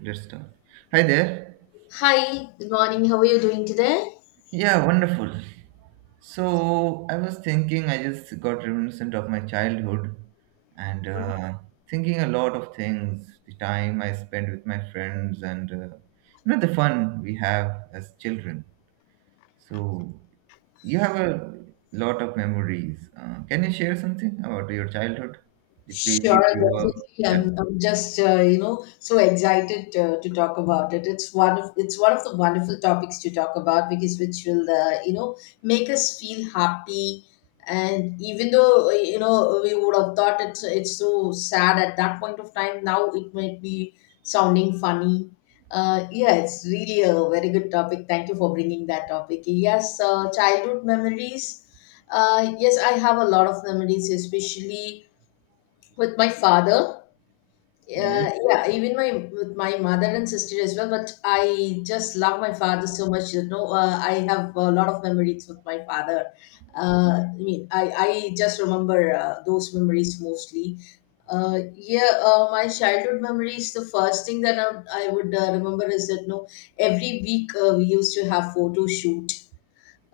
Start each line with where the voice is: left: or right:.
right: Let's start. Hi there.
left: Hi, good morning. How are you doing today?
right: Yeah, wonderful. So I was thinking, I just got reminiscent of my childhood and thinking a lot of things, the time I spent with my friends and the fun we have as children. So you have a lot of memories. Can you share something about your childhood, the place
left: Sure,
right: you grew up?
left: definitely.
right: Yeah.
left: I'm just you know so excited to talk about it. It's one of the wonderful topics to talk about because which will make us feel happy. And even though we would have thought it's so sad at that point of time, now it might be sounding funny. Yeah, it's really a very good topic. Thank you for bringing that topic. Yes, childhood memories. Yes, I have a lot of memories, especially with my father.
right: Yes.
left: Yeah, even my with my mother and sister as well. But I just love my father so much. You know, I have a lot of memories with my father. I mean, I just remember those memories mostly. Yeah, my childhood memories. The first thing that I would remember is that no, every week we used to have photo shoot.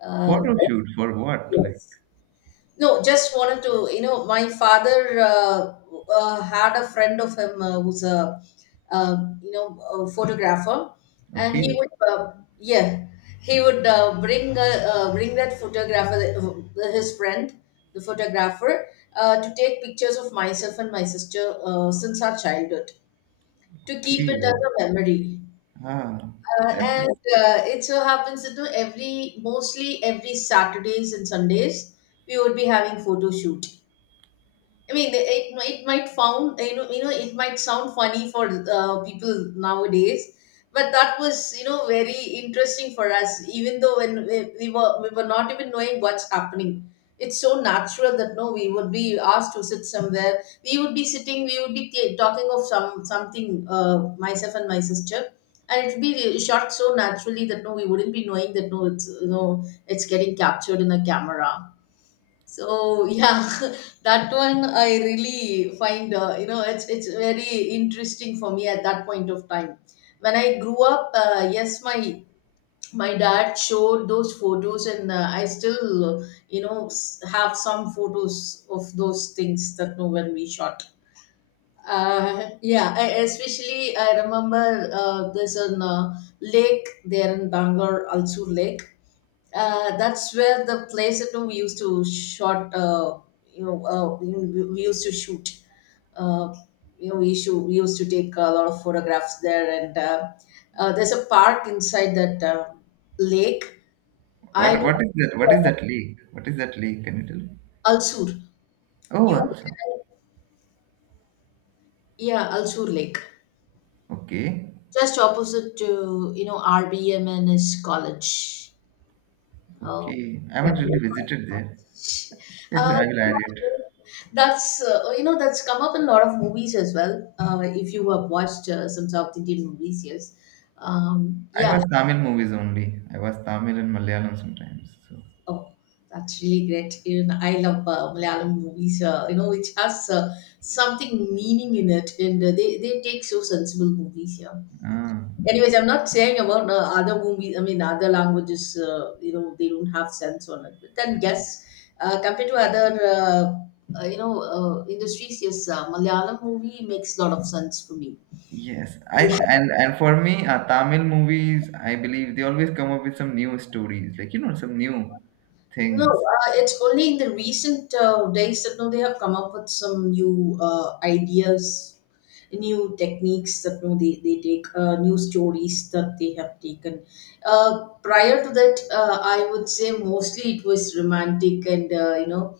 left: Uh,
right: Photo shoot for what? Like,
left: yes, no, just wanted to, you know, my father had a friend of him who's a, a photographer, and he
right: okay,
left: would, yeah, he would bring that photographer, his friend, the photographer, to take pictures of myself and my sister since our childhood to keep it
right: okay.
left: as a memory.
right: Ah,
left: Uh,
right: that
left: and
right: is
left: uh, it so happens that you know, every mostly every Saturdays and Sundays we would be having photo shoot. I mean, it might found you know it might sound funny for people nowadays, but that was you know very interesting for us. Even though when we were not even knowing what's happening, it's so natural that no, we would be asked to sit somewhere. We would be sitting. We would be talking of something. Myself and my sister. And it'd be shot so naturally that no, we wouldn't be knowing that no, it's you know, it's getting captured in a camera. So yeah, that one I really find you know it's very interesting for me at that point of time. When I grew up, yes, my dad showed those photos, and I still have some photos of those things that no when we shot. Yeah, I, especially I remember there's an lake there in Bangalore, Alsur Lake. That's where the place that we used to shot. We used to shoot. Uh, we used to take a lot of photographs there, and there's a park inside that lake. I do
right: what is that lake? What is that lake? Can you tell me?
left: Al Sur.
right: Oh,
left: You,
right: also.
left: yeah, Al Sur Lake,
right: Okay.
left: just opposite to you know RBMNS College. Oh,
right: Okay. I
left: yeah.
right: haven't really visited there.
left: Uh,
right: I will add it.
left: that's you know that's come up in a lot of movies as well. If you have watched some South Indian movies, yes.
right: I
left: Yeah.
right: was Tamil movies only. I was Tamil and Malayalam sometimes. So
left: Oh, that's really great. Even I love Malayalam movies. You know, which has something meaning in it, and they take so sensible movies. Yeah.
right: ah,
left: Anyways, I'm not saying about other movies. I mean, other languages. You know, they don't have sense on it. But then, yes, compared to other, industries, yes, Malayalam movie makes a lot of sense for me.
right: yes. I and for me, Tamil movies, I believe they always come up with some new stories, like some new
left: No,
right: things,
left: it's only in the recent days that now they have come up with some new ideas, new techniques that now they take, new stories that they have taken. Prior to that, I would say mostly it was romantic and, you know,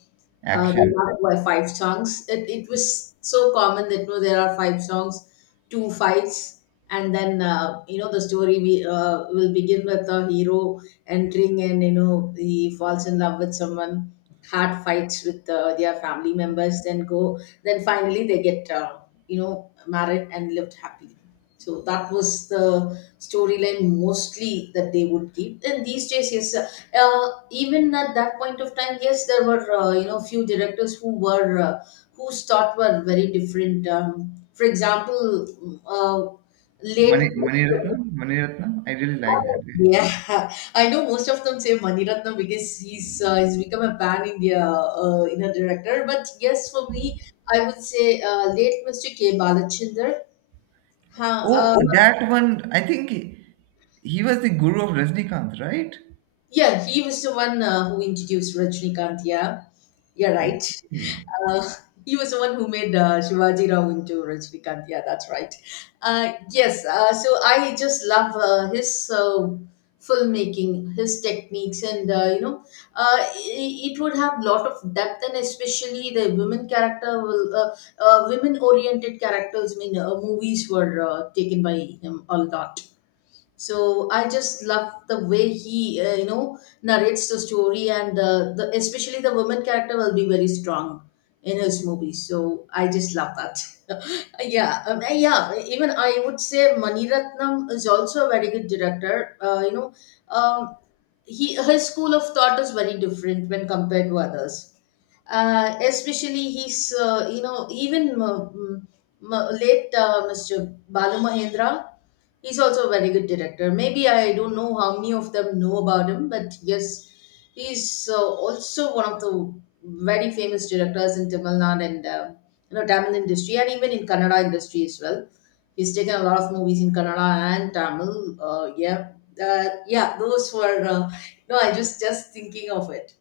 left: there
right: action.
left: are like five songs. It was so common that no, there are five songs, two fights, and then you know the story we will begin with a hero entering and you know he falls in love with someone, hard fights with their family members, then go, then finally they get you know married and lived happily. So that was the storyline mostly that they would keep. And these days, yes, even at that point of time, yes, there were you know few directors who were whose thought were very different. For example, uh, late.
right: Maniratnam, Maniratnam. I really like that.
left: Yeah, I know most of them say Maniratnam because he's become a pan India in a director. But yes, for me, I would say late Mr. K. Balachander. Huh,
right: Oh, that one, I think he was the guru of Rajnikanth, right?
left: yeah, he was the one who introduced Rajnikant. Yeah, you're right.
right: Okay.
left: Uh, he was the one who made Shivaji Rao into Rajnikant. Yeah, that's right. Yes, so I just love his uh, filmmaking, his techniques, and it would have lot of depth, and especially the women character will, women-oriented characters. I mean, movies were taken by him a lot. So I just love the way he you know narrates the story, and the especially the woman character will be very strong in his movie, so I just love that. Yeah, yeah. Even I would say Maniratnam is also a very good director. You know, um, he his school of thought is very different when compared to others. Especially he's you know late Mr. Balu Mahendra, he's also a very good director. Maybe I don't know how many of them know about him, but yes, he's also one of the very famous directors in Tamil Nadu and. You know Tamil industry and even in Kannada industry as well. He's taken a lot of movies in Kannada and Tamil. Yeah, yeah, those were. No, I just thinking of it.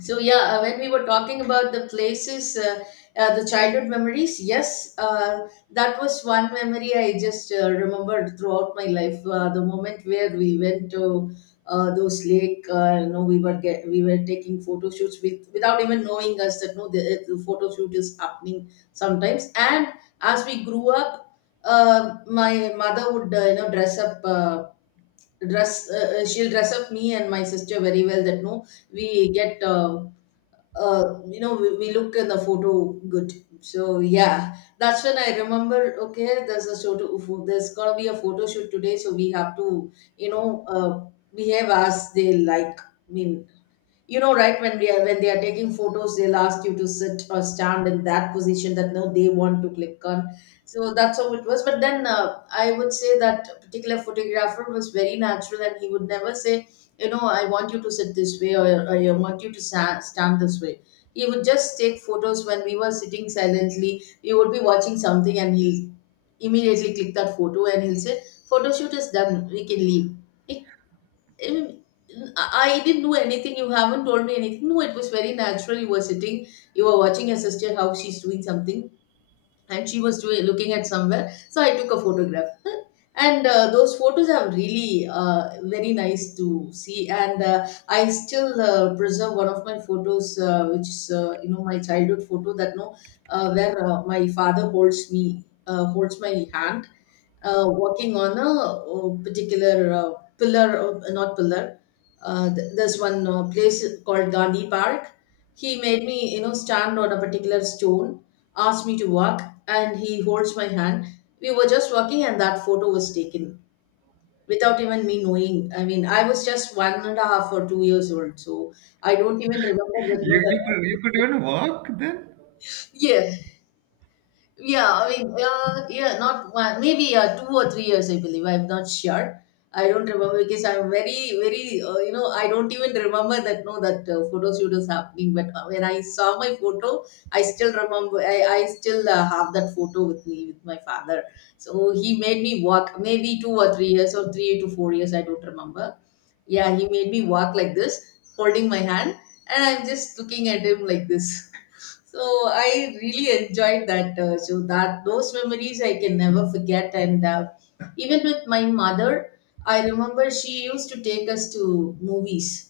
left: So yeah, when we were talking about the places, the childhood memories, yes, that was one memory I just remembered throughout my life. The moment where we went to those lake, you know, we were taking photo shoots without even knowing us that no, the photo shoot is happening sometimes. And as we grew up, my mother would you know dress up. Dress she'll dress up me and my sister very well that no we get you know, we look in the photo good. So yeah, that's when I remember. Okay, there's a photo. There's gonna be a photo shoot today, so we have to, you know, behave as they like. I mean, you know right when they are taking photos, they'll ask you to sit or stand in that position that no they want to click on. So that's how it was. But then I would say that particular photographer was very natural, and he would never say you know I want you to sit this way, or I want you to stand this way. He would just take photos when we were sitting silently. We would be watching something and he'll immediately click that photo. And he'll say photo shoot is done, we can leave. I I didn't do anything. You haven't told me anything. No, it was very natural. You were sitting, you were watching your sister how she's doing something, and she was doing looking at somewhere, so I took a photograph. And those photos are really very nice to see, and I still preserve one of my photos which is you know my childhood photo that no, where my father holds me, holds my hand, working on a, particular pillar, not pillar, there's one place called Gandhi Park. He made me you know stand on a particular stone, asked me to walk, and he holds my hand. We were just walking, and that photo was taken without even me knowing. I mean, I was just one and a half or 2 years old, so I don't even remember that. No,
right: You could
left: that
right: even walk then?
left: yes, yeah, I mean, yeah, not one, maybe 2 or 3 years, I believe. I'm not sure. I don't remember because I'm very, very, you know, I don't even remember that, no, that photo shoot is happening. But when I saw my photo, I still remember, I still have that photo with me, with my father. So he made me walk maybe 2 or 3 years or 3 to 4 years, I don't remember. Yeah, he made me walk like this, holding my hand, and I'm just looking at him like this. So I really enjoyed that. So that those memories I can never forget. And Even with my mother, I remember she used to take us to movies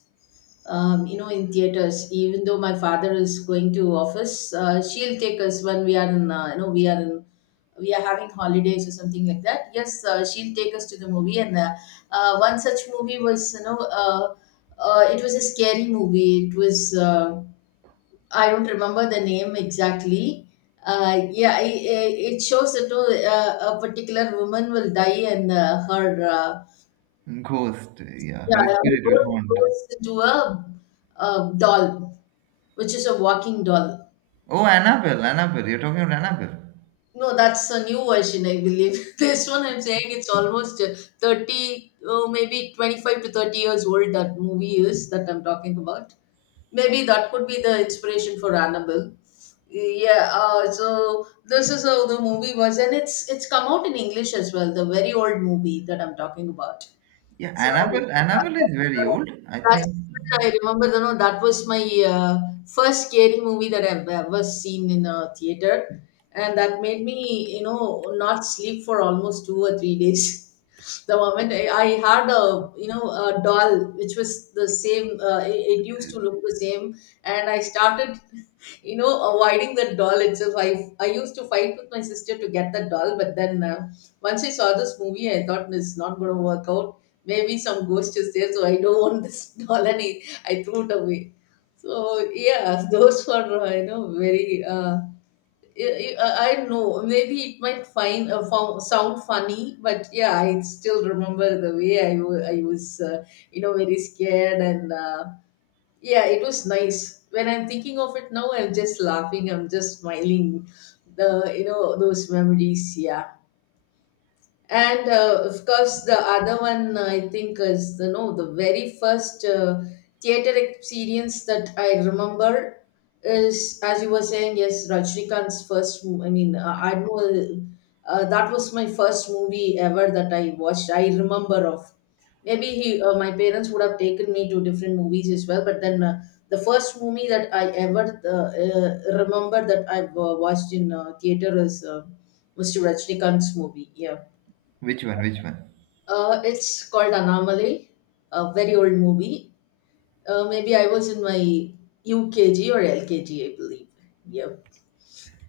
left: you know, in theaters. Even though my father is going to office, she'll take us when we are in, you know, we are in, we are having holidays or something like that. Yes, she'll take us to the movie. And One such movie was, it was a scary movie. I don't remember the name exactly. Yeah, it shows that a particular woman will die and her,
right: Ghost, yeah, her
left: yeah, it
right: spirit will
left: goes,
right: haunt.
left: goes into a doll which is a walking doll.
right: Oh, Annabelle, Annabelle, you're talking about Annabelle.
left: No, that's a new version, I believe. This one I'm saying it's almost 30, oh, maybe 25 to 30 years old, that movie is that I'm talking about. Maybe that could be the inspiration for Annabelle. Yeah, so this is how the movie was, and it's come out in English as well, the very old movie that I'm talking about.
right: Yeah,
left: So
right: Annabelle, Annabelle
left: yeah,
right: is very old, I
left: that's
right: think.
left: I remember. You know, that was my first scary movie that I've ever seen in a theater, and that made me, you know, not sleep for almost 2 or 3 days. The moment I had a, you know, a doll which was the same, it, it used to look the same, and I started, you know, avoiding that doll itself. I used to fight with my sister to get that doll, but then once I saw this movie, I thought it's not going to work out, maybe some ghost is there, so I don't want this doll, and I threw it away. So yeah, those were you know very. I know. Maybe it might sound funny, but yeah, I still remember the way I was, you know, very scared, and yeah, it was nice. When I'm thinking of it now, I'm just laughing. I'm just smiling. The you know those memories. Yeah. And Of course, the other one I think is, you know, the very first theater experience that I remember is, as you were saying, yes, Rajnikant's I mean, I know that was my first movie ever that I watched. I remember of. Maybe my parents would have taken me to different movies as well, but the first movie that I ever remember that I watched in theater is Mr. Rajnikant's movie. Yeah.
right: Which one? Which one?
left: It's called Anamale, a very old movie. Maybe I was in my UKG or LKG, I believe. Yeah.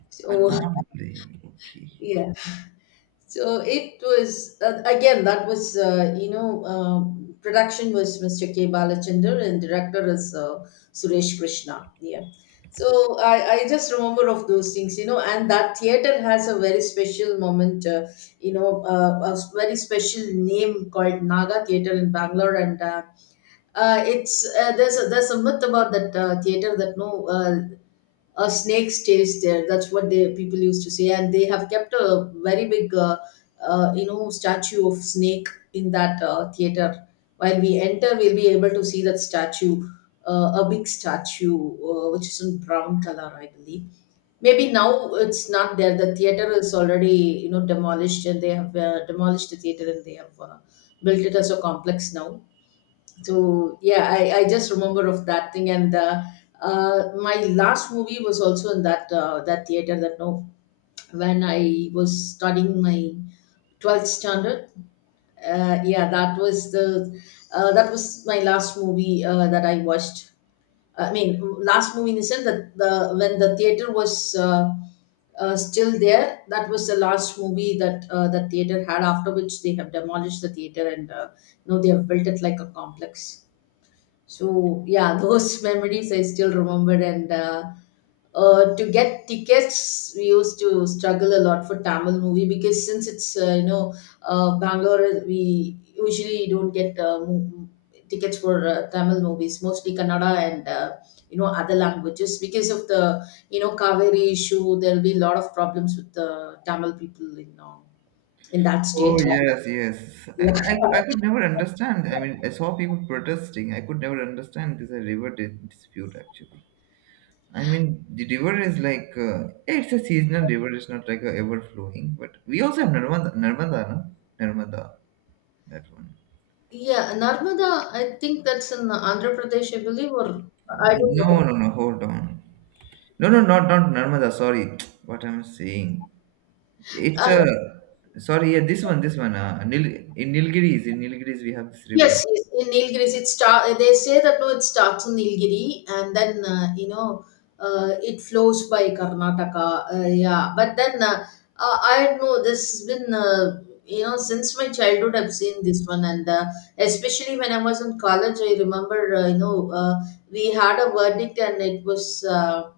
left: So
right: Annabelle. Okay.
left: yeah. So it was again that was production was Mr. K Balachander and director is Suresh Krishna. Yeah. So I just remember of those things, you know, and that theater has a very special moment, a very special name called Naga Theater in Bangalore, and it's there's a myth about that theater that no a snake stays there. That's what they people used to say, and they have kept a very big you know statue of snake in that theater. While we enter, we'll be able to see that statue, a big statue which is in brown color, I believe. Maybe now it's not there. The theater is already you know demolished, and they have demolished the theater and they have built it as a complex now. So yeah, I just remember of that thing and my last movie was also in that that theater that no, when I was studying my 12th standard. Yeah, that was the that was my last movie that I watched. I mean, last movie in the sense that the when the theater was still there. That was the last movie that the theater had. After which they have demolished the theater and now they have built it like a complex. So yeah, those memories I still remember. And To get tickets, we used to struggle a lot for Tamil movie because since it's you know Bangalore, we usually don't get tickets for Tamil movies, mostly Kannada and you know other languages because of the you know Kaveri issue. There'll be a lot of problems with the Tamil people in that
right: Oh
left: state.
right: yes, yes. I,
left: Yeah.
right: I I could never understand. I mean, I saw people protesting. I could never understand this river dispute actually. I mean, the river is like yeah, it's a seasonal river. It's not like a ever flowing. But we also have Narmada, Narmada, no? Narmada, that one.
left: Yeah, Narmada, I think that's in Andhra Pradesh, I believe, or I don't
right: No,
left: know.
right: no, no. Hold on. No, no, not Narmada. Sorry, what I'm saying. It's
left: Uh,
right: a Sorry. Yeah, this one, this one. In Nilgiris, we have this river.
left: yes, yes, in Nilgiris, it start. They say that no, it starts in Nilgiri and then it flows by Karnataka. Yeah, but then I know this has been you know since my childhood I've seen this one, and especially when I was in college, I remember we had a verdict and it was. Uh,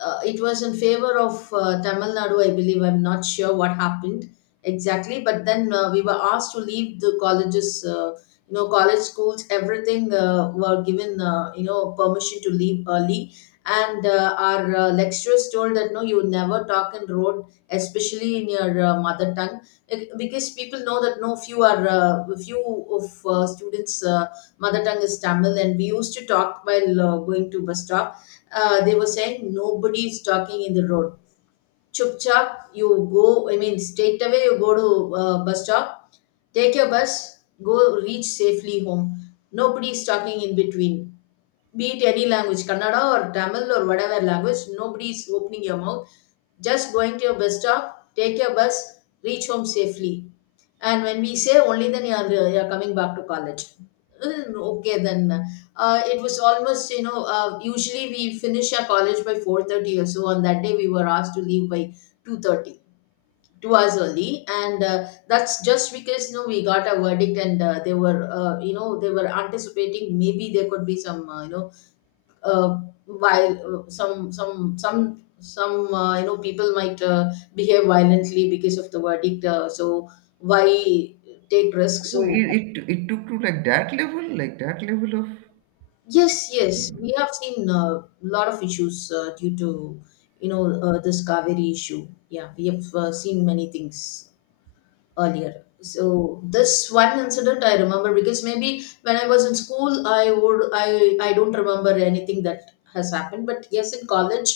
left: uh, It was in favor of Tamil Nadu, I believe. I'm not sure what happened exactly, but then we were asked to leave the colleges, you know, college schools, everything were given, you know, permission to leave early. And our lecturers told that no, you never talk in road, especially in your mother tongue, because people know that no, few of students' mother tongue is Tamil, and we used to talk while going to bus stop, they were saying nobody is talking in the road. Chup Chupchap, you go, I mean, straight away you go to bus stop, take your bus, go reach safely home. Nobody is talking in between. Be it any language, Kannada or Tamil or whatever language, nobody is opening your mouth, just going to your bus stop, take your bus, reach home safely. And when we say only then you're coming back to college. Mm, okay, then it was almost you know usually we finish our college by 4:30 or so. On that day we were asked to leave by 2:30, 2 hours early, and that's just because you know we got a verdict and they were you know they were anticipating maybe there could be some you know uh, while some you know people might behave violently because of the verdict, so why take risks,
right: Oh, it,
left: so
right: it it took to like that level of.
left: yes, yes, we have seen a lot of issues due to you know this Kaveri issue. Yeah, we have seen many things earlier. So this one incident I remember because maybe when I was in school, I would I don't remember anything that has happened. But yes, in college,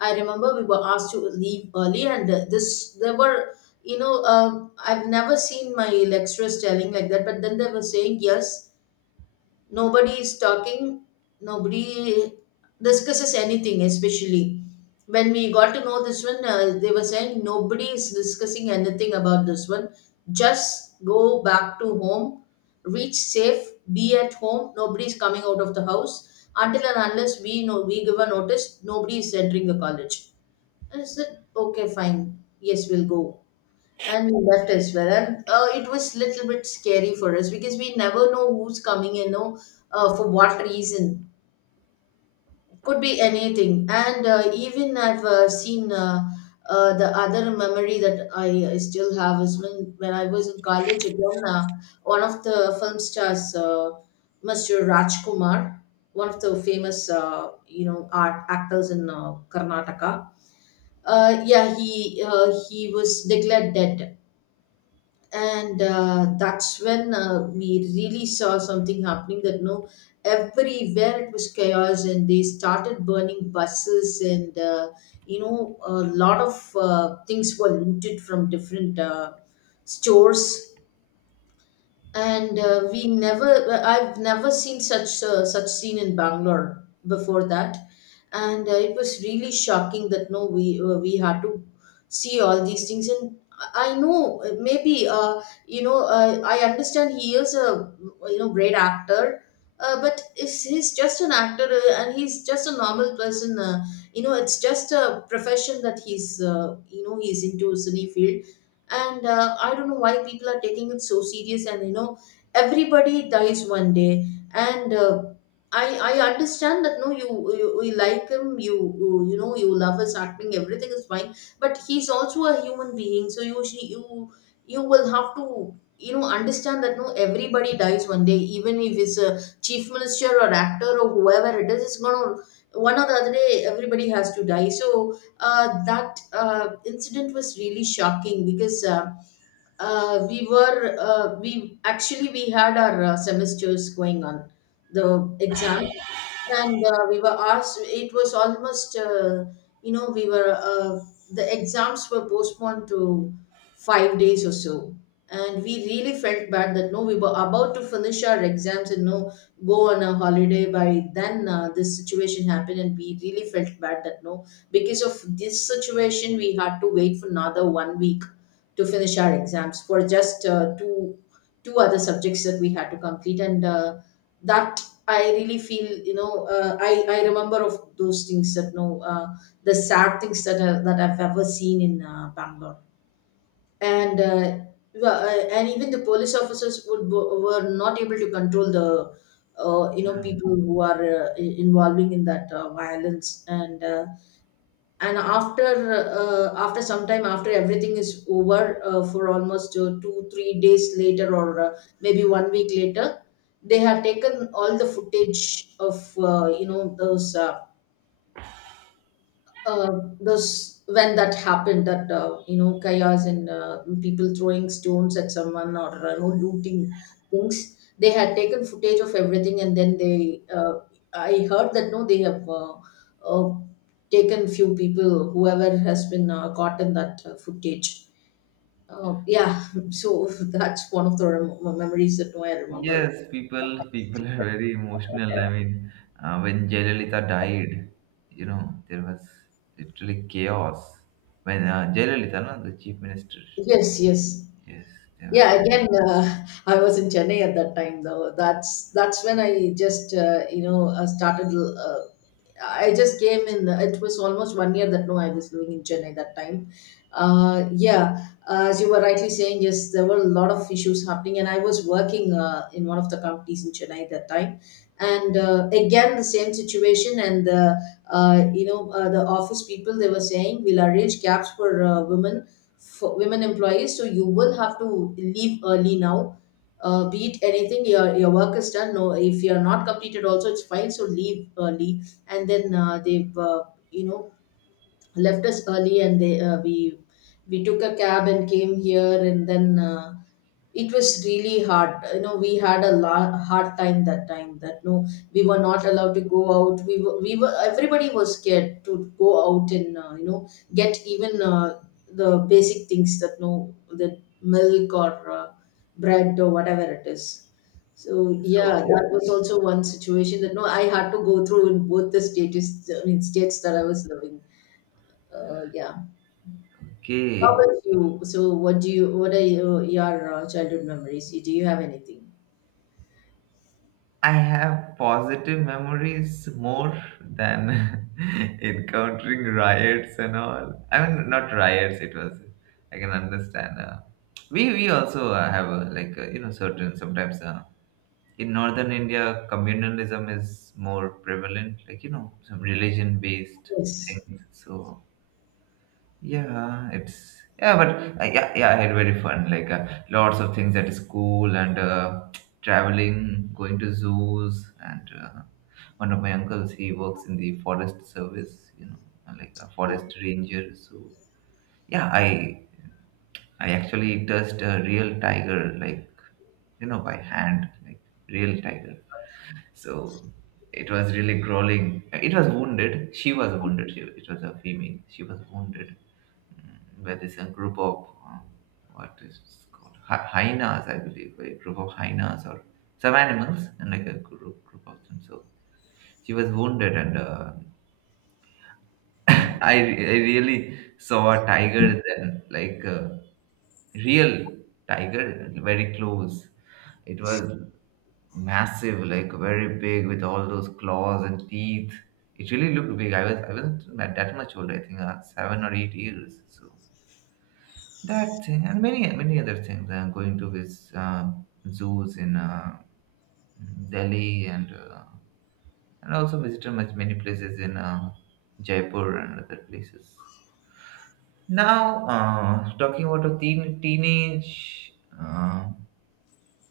left: I remember we were asked to leave early, and this there were you know I've never seen my lecturers telling like that, but then they were saying yes nobody is talking, nobody discusses anything, especially when we got to know this one they were saying nobody is discussing anything about this one, just go back to home, reach safe, be at home, nobody is coming out of the house until and unless we know we give a notice, nobody is entering the college. I said okay fine, yes we'll go, and we left as well. And it was little bit scary for us because we never know who's coming, you know, for what reason. Could be anything. And even I've seen the other memory that I still have is when I was in college again, one of the film stars, Mr. Rajkumar, one of the famous, you know, art actors in Karnataka. Yeah, he was declared dead and that's when we really saw something happening that no, everywhere it was chaos, and they started burning buses, and a lot of things were looted from different stores. And we never I've never seen such such scene in Bangalore before that. And it was really shocking that no, we had to see all these things. And I know, maybe, I understand he is a, great actor, but is he's just an actor, and he's just a normal person. It's just a profession that he's you know he's into cine field. And I don't know why people are taking it so serious, and you know, everybody dies one day. And uh, i i understand that no, you you like him, you know you love his acting, everything is fine, but he's also a human being. So you you will have to, understand that no, everybody dies one day, even if it's a chief minister or actor or whoever it is. It's gonna, one or the other day, everybody has to die. So that incident was really shocking, because we actually we had our semesters going on, the exam. And we were asked, it was almost, you know we were the exams were postponed to 5 days or so. And we really felt bad that no, we were about to finish our exams and no, go on a holiday, by then this situation happened, and we really felt bad that no, because of this situation we had to wait for another 1 week to finish our exams for just two other subjects that we had to complete. And uh, that i really feel, I remember of those things that no, the sad things that that I've ever seen in Bangalore. and uh, and even the police officers would were not able to control the people who are involving in that violence. And after after some time, after everything is over, for almost 2 or 3 days later, or maybe 1 week later, they have taken all the footage of uh, those, when that happened, that chaos, and people throwing stones at someone or, looting things. They had taken footage of everything, and then they I heard that no, they have uh, taken few people whoever has been caught in that footage. Yeah, so that's one of the memories that I remember.
right: Yes, people are very emotional. I mean, when Jayalalitha died, there was literally chaos. When Jayalalitha, no, the chief minister,
left: Yes, yes.
right: yes, there was.
left: Yeah, again, I was in Chennai at that time, though. That's when I just, started. I just came in. It was almost 1 year that no, I was living in Chennai that time. Yeah, as you were rightly saying, yes, there were a lot of issues happening, and I was working in one of the companies in Chennai at that time. And again, the same situation. The office people, they were saying we'll arrange cabs for women for women employees. So you will have to leave early now. Be it anything, your work is done. No, if you're not completed, also it's fine. So leave early, and then they've you know left us early, and they we took a cab and came here. And then it was really hard, you know, we had a hard time that no, we were not allowed to go out, we were, everybody was scared to go out. And get even the basic things, that no, the milk or bread or whatever it is. So
right: So,
left: yeah, that was also one situation that no, I had to go through in both the status, I mean states, that I was living. Yeah. How
right: okay,
left: about you? So, what do you? What are your childhood memories? Do you have anything?
right: I have positive memories more than encountering riots and all. I mean, not riots. It was. I can understand. We also have like certain sometimes. In northern India, communalism is more prevalent, like some religion-based
left: Yes.
right: things. So yeah, it's yeah, but yeah, yeah, I had very fun. Like lots of things at school and traveling, going to zoos, and one of my uncles he works in the forest service, like a
left: Good.
right: forest ranger. So yeah, I actually touched a real tiger, like by hand, like real tiger. So it was really grueling. It was wounded. She was wounded. It was a female. She was wounded by this group of what is it called hyenas, I believe, a group of hyenas or some animals and like a group of them. So she was wounded, and I really saw a tiger then, like. Real tiger very close, it was massive, like very big with all those claws and teeth. It really looked big. I wasn't that much old. I think 7 or 8 years. So that thing and many other things. Going to his zoos in Delhi and and also visited much many places in Jaipur and other places. Now talking about a teenage. Uh,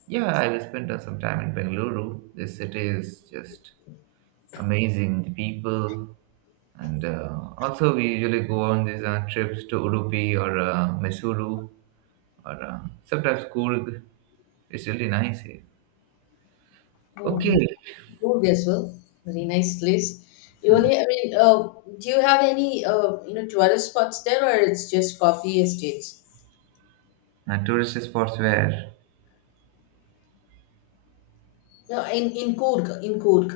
right: yeah, I spent some time in Bengaluru. This city is just amazing, the people, and also we usually go on these trips to Udupi or Mysuru or sometimes Coorg. It's really nice here.
left: Oh,
right: Okay.
left: good as well. Very nice place. You only. I mean, do you have any? Tourist spots there, or it's just coffee estates?
right: Tourist spots where?
left: No, in Cork. In Cork.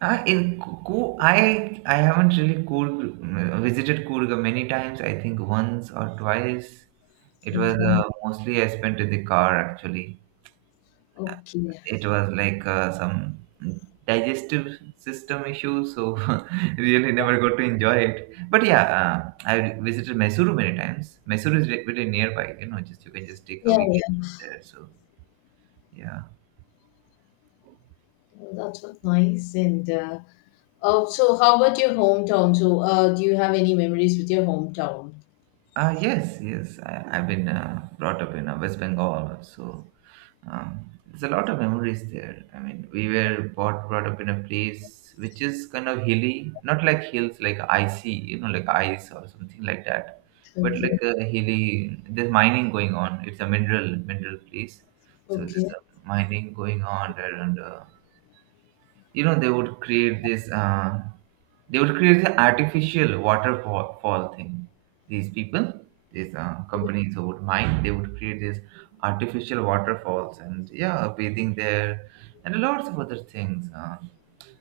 right: In Coorg, I haven't really visited Coorg many times. I think once or twice. It was
left: Okay.
right: mostly I spent in the car actually.
left: Okay.
right: It was like some digestive system issue, so really never got to enjoy it. But yeah, I visited Mysuru many times. Mysuru is really nearby. You can just take a
left: Yeah,
right: weekend
left: yeah.
right: trip there. So yeah,
left: That's what nice and. Oh, so how about your hometown? So, do you have any memories with your hometown?
right: yes, yes. I've been brought up in West Bengal, so there's a lot of memories there. I mean, we were brought up in a place which is kind of hilly, not like hills like icy, like ice or something like that, but like
left: Okay,
right: a hilly. There's mining going on. It's a mineral place, so
left: okay.
right: there's a mining going on there, and you know they would create this uh, they would create the artificial waterfall fall thing. these people these companies who would mine, they would create these artificial waterfalls, and yeah, bathing there, and lots of other things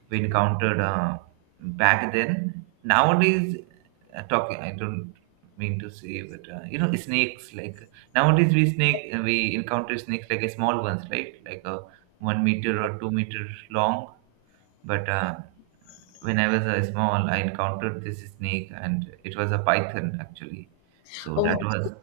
right: we encountered back then. Nowadays, talking I don't mean to say, but snakes, like nowadays, we encounter snakes like a small ones, right, like a 1 meter or 2 meter long. But when I was small, I encountered this snake, and it was a python actually. So
left: Oh
right: that
left: my God.
right: was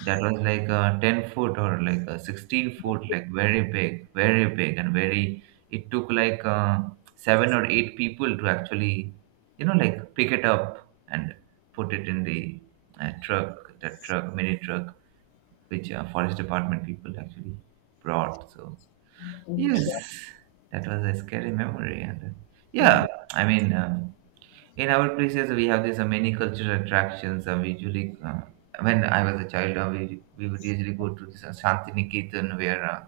right: like 10 foot or like 16 foot, like very big, very big, and very. It took like seven or eight people to actually, like pick it up and put it in the truck, that truck, mini truck, which forest department people actually brought. So
left: Okay.
right: yes, that was a scary memory. And yeah, I mean, in our places we have these many cultural attractions. We usually, when I was a child, we would usually go to this Shantiniketan where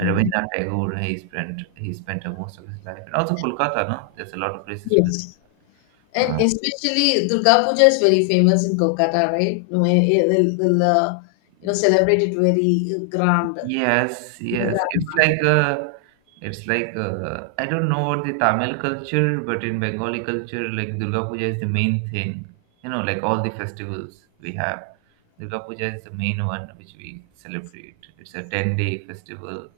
left: Okay.
right: Rabindranath Tagore he spent most of his life, and also Kolkata. No, there's a lot of places to visit.
left: Yes. And
right: Uh,
left: especially Durga Puja is very famous in Kolkata, right? No, eh, eh, they'll, they'll celebrate it very grand.
right: Yes,
left: In a
right: yes.
left: grand
right: It's like
left: manner.
right: a, it's like I I don't know what the Tamil culture, but in Bengali culture, like Durga Puja is the main thing. Like all the festivals we have. Durga Puja is the main one which we celebrate. It's a 10-day festival.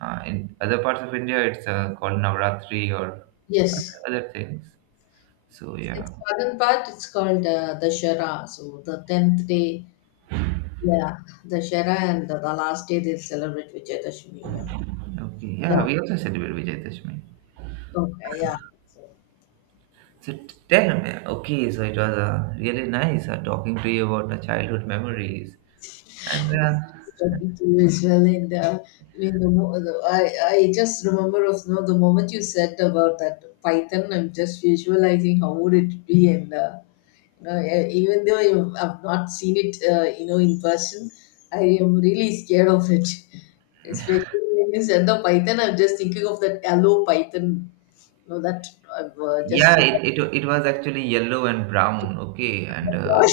right: In other parts of India, it's called Navratri or other
left: Yes.
right: other things. So
left: In
right: yeah.
left: southern part, it's called Dashara. So the 10th day, yeah, Dashara, and the last day they'll celebrate Vijayadashami. Yeah.
right: Okay. Yeah,
left: Yeah.
right: we also celebrate Vijayadashmi.
left: Okay. Yeah. So,
right: So tell me, okay, so it was really nice talking to you about the childhood memories. And
left: talking to you as well. And I mean, the, mo- the I just remember of you the moment you said about that Python. I'm just visualizing how would it be. And you know, e- even though I've not seen it, in person, I am really scared of it. Especially when you said the Python, I'm just thinking of that hello Python. You know that I've just.
right: yeah, it was actually yellow and brown, okay, and uh,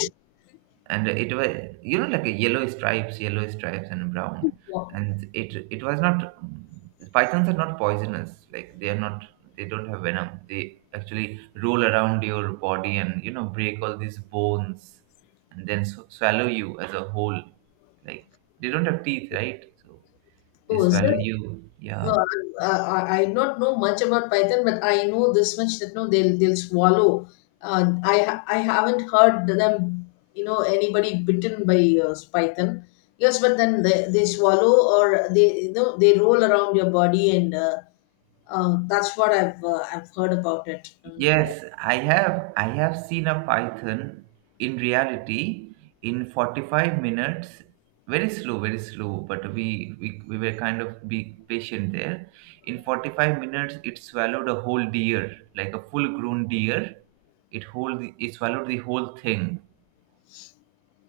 right: and it was like a yellow stripes and brown, and it was not. Pythons are not poisonous, like they are not, they don't have venom, they actually roll around your body and break all these bones and then swallow you as a whole, like they don't have teeth, right, so they
left: Oh, was
right: swallow
left: it?
right: you.
left: No,
right: Yeah.
left: I not know much about Python, but I know this much that no, they'll swallow. I haven't heard them, anybody bitten by Python. Yes, but then they swallow, or they they roll around your body. And that's what I've heard about it. And
right: Yes, I have seen a python in reality in 45 minutes. Very slow, but we were kind of be patient there. In 45 minutes, it swallowed a whole deer, like a full-grown deer. It swallowed the whole thing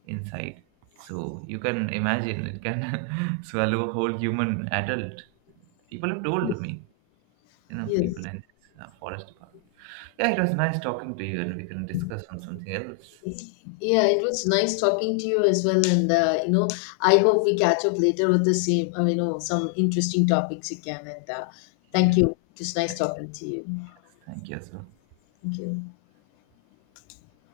right: inside. So you can imagine it can swallow a whole human adult. People have told
left: yes,
right: me, people
left: yes.
right: in this forest department. Yeah, it was nice talking to you, and we can discuss on something else. It
left: Yeah,
right: was,
left: it was nice talking to you as well. I hope we catch up later with the same, some interesting topics again. And thank
right: yes,
left: you. It was nice
right: thank,
left: talking to you.
right: yes, thank you as well.
left: Thank you.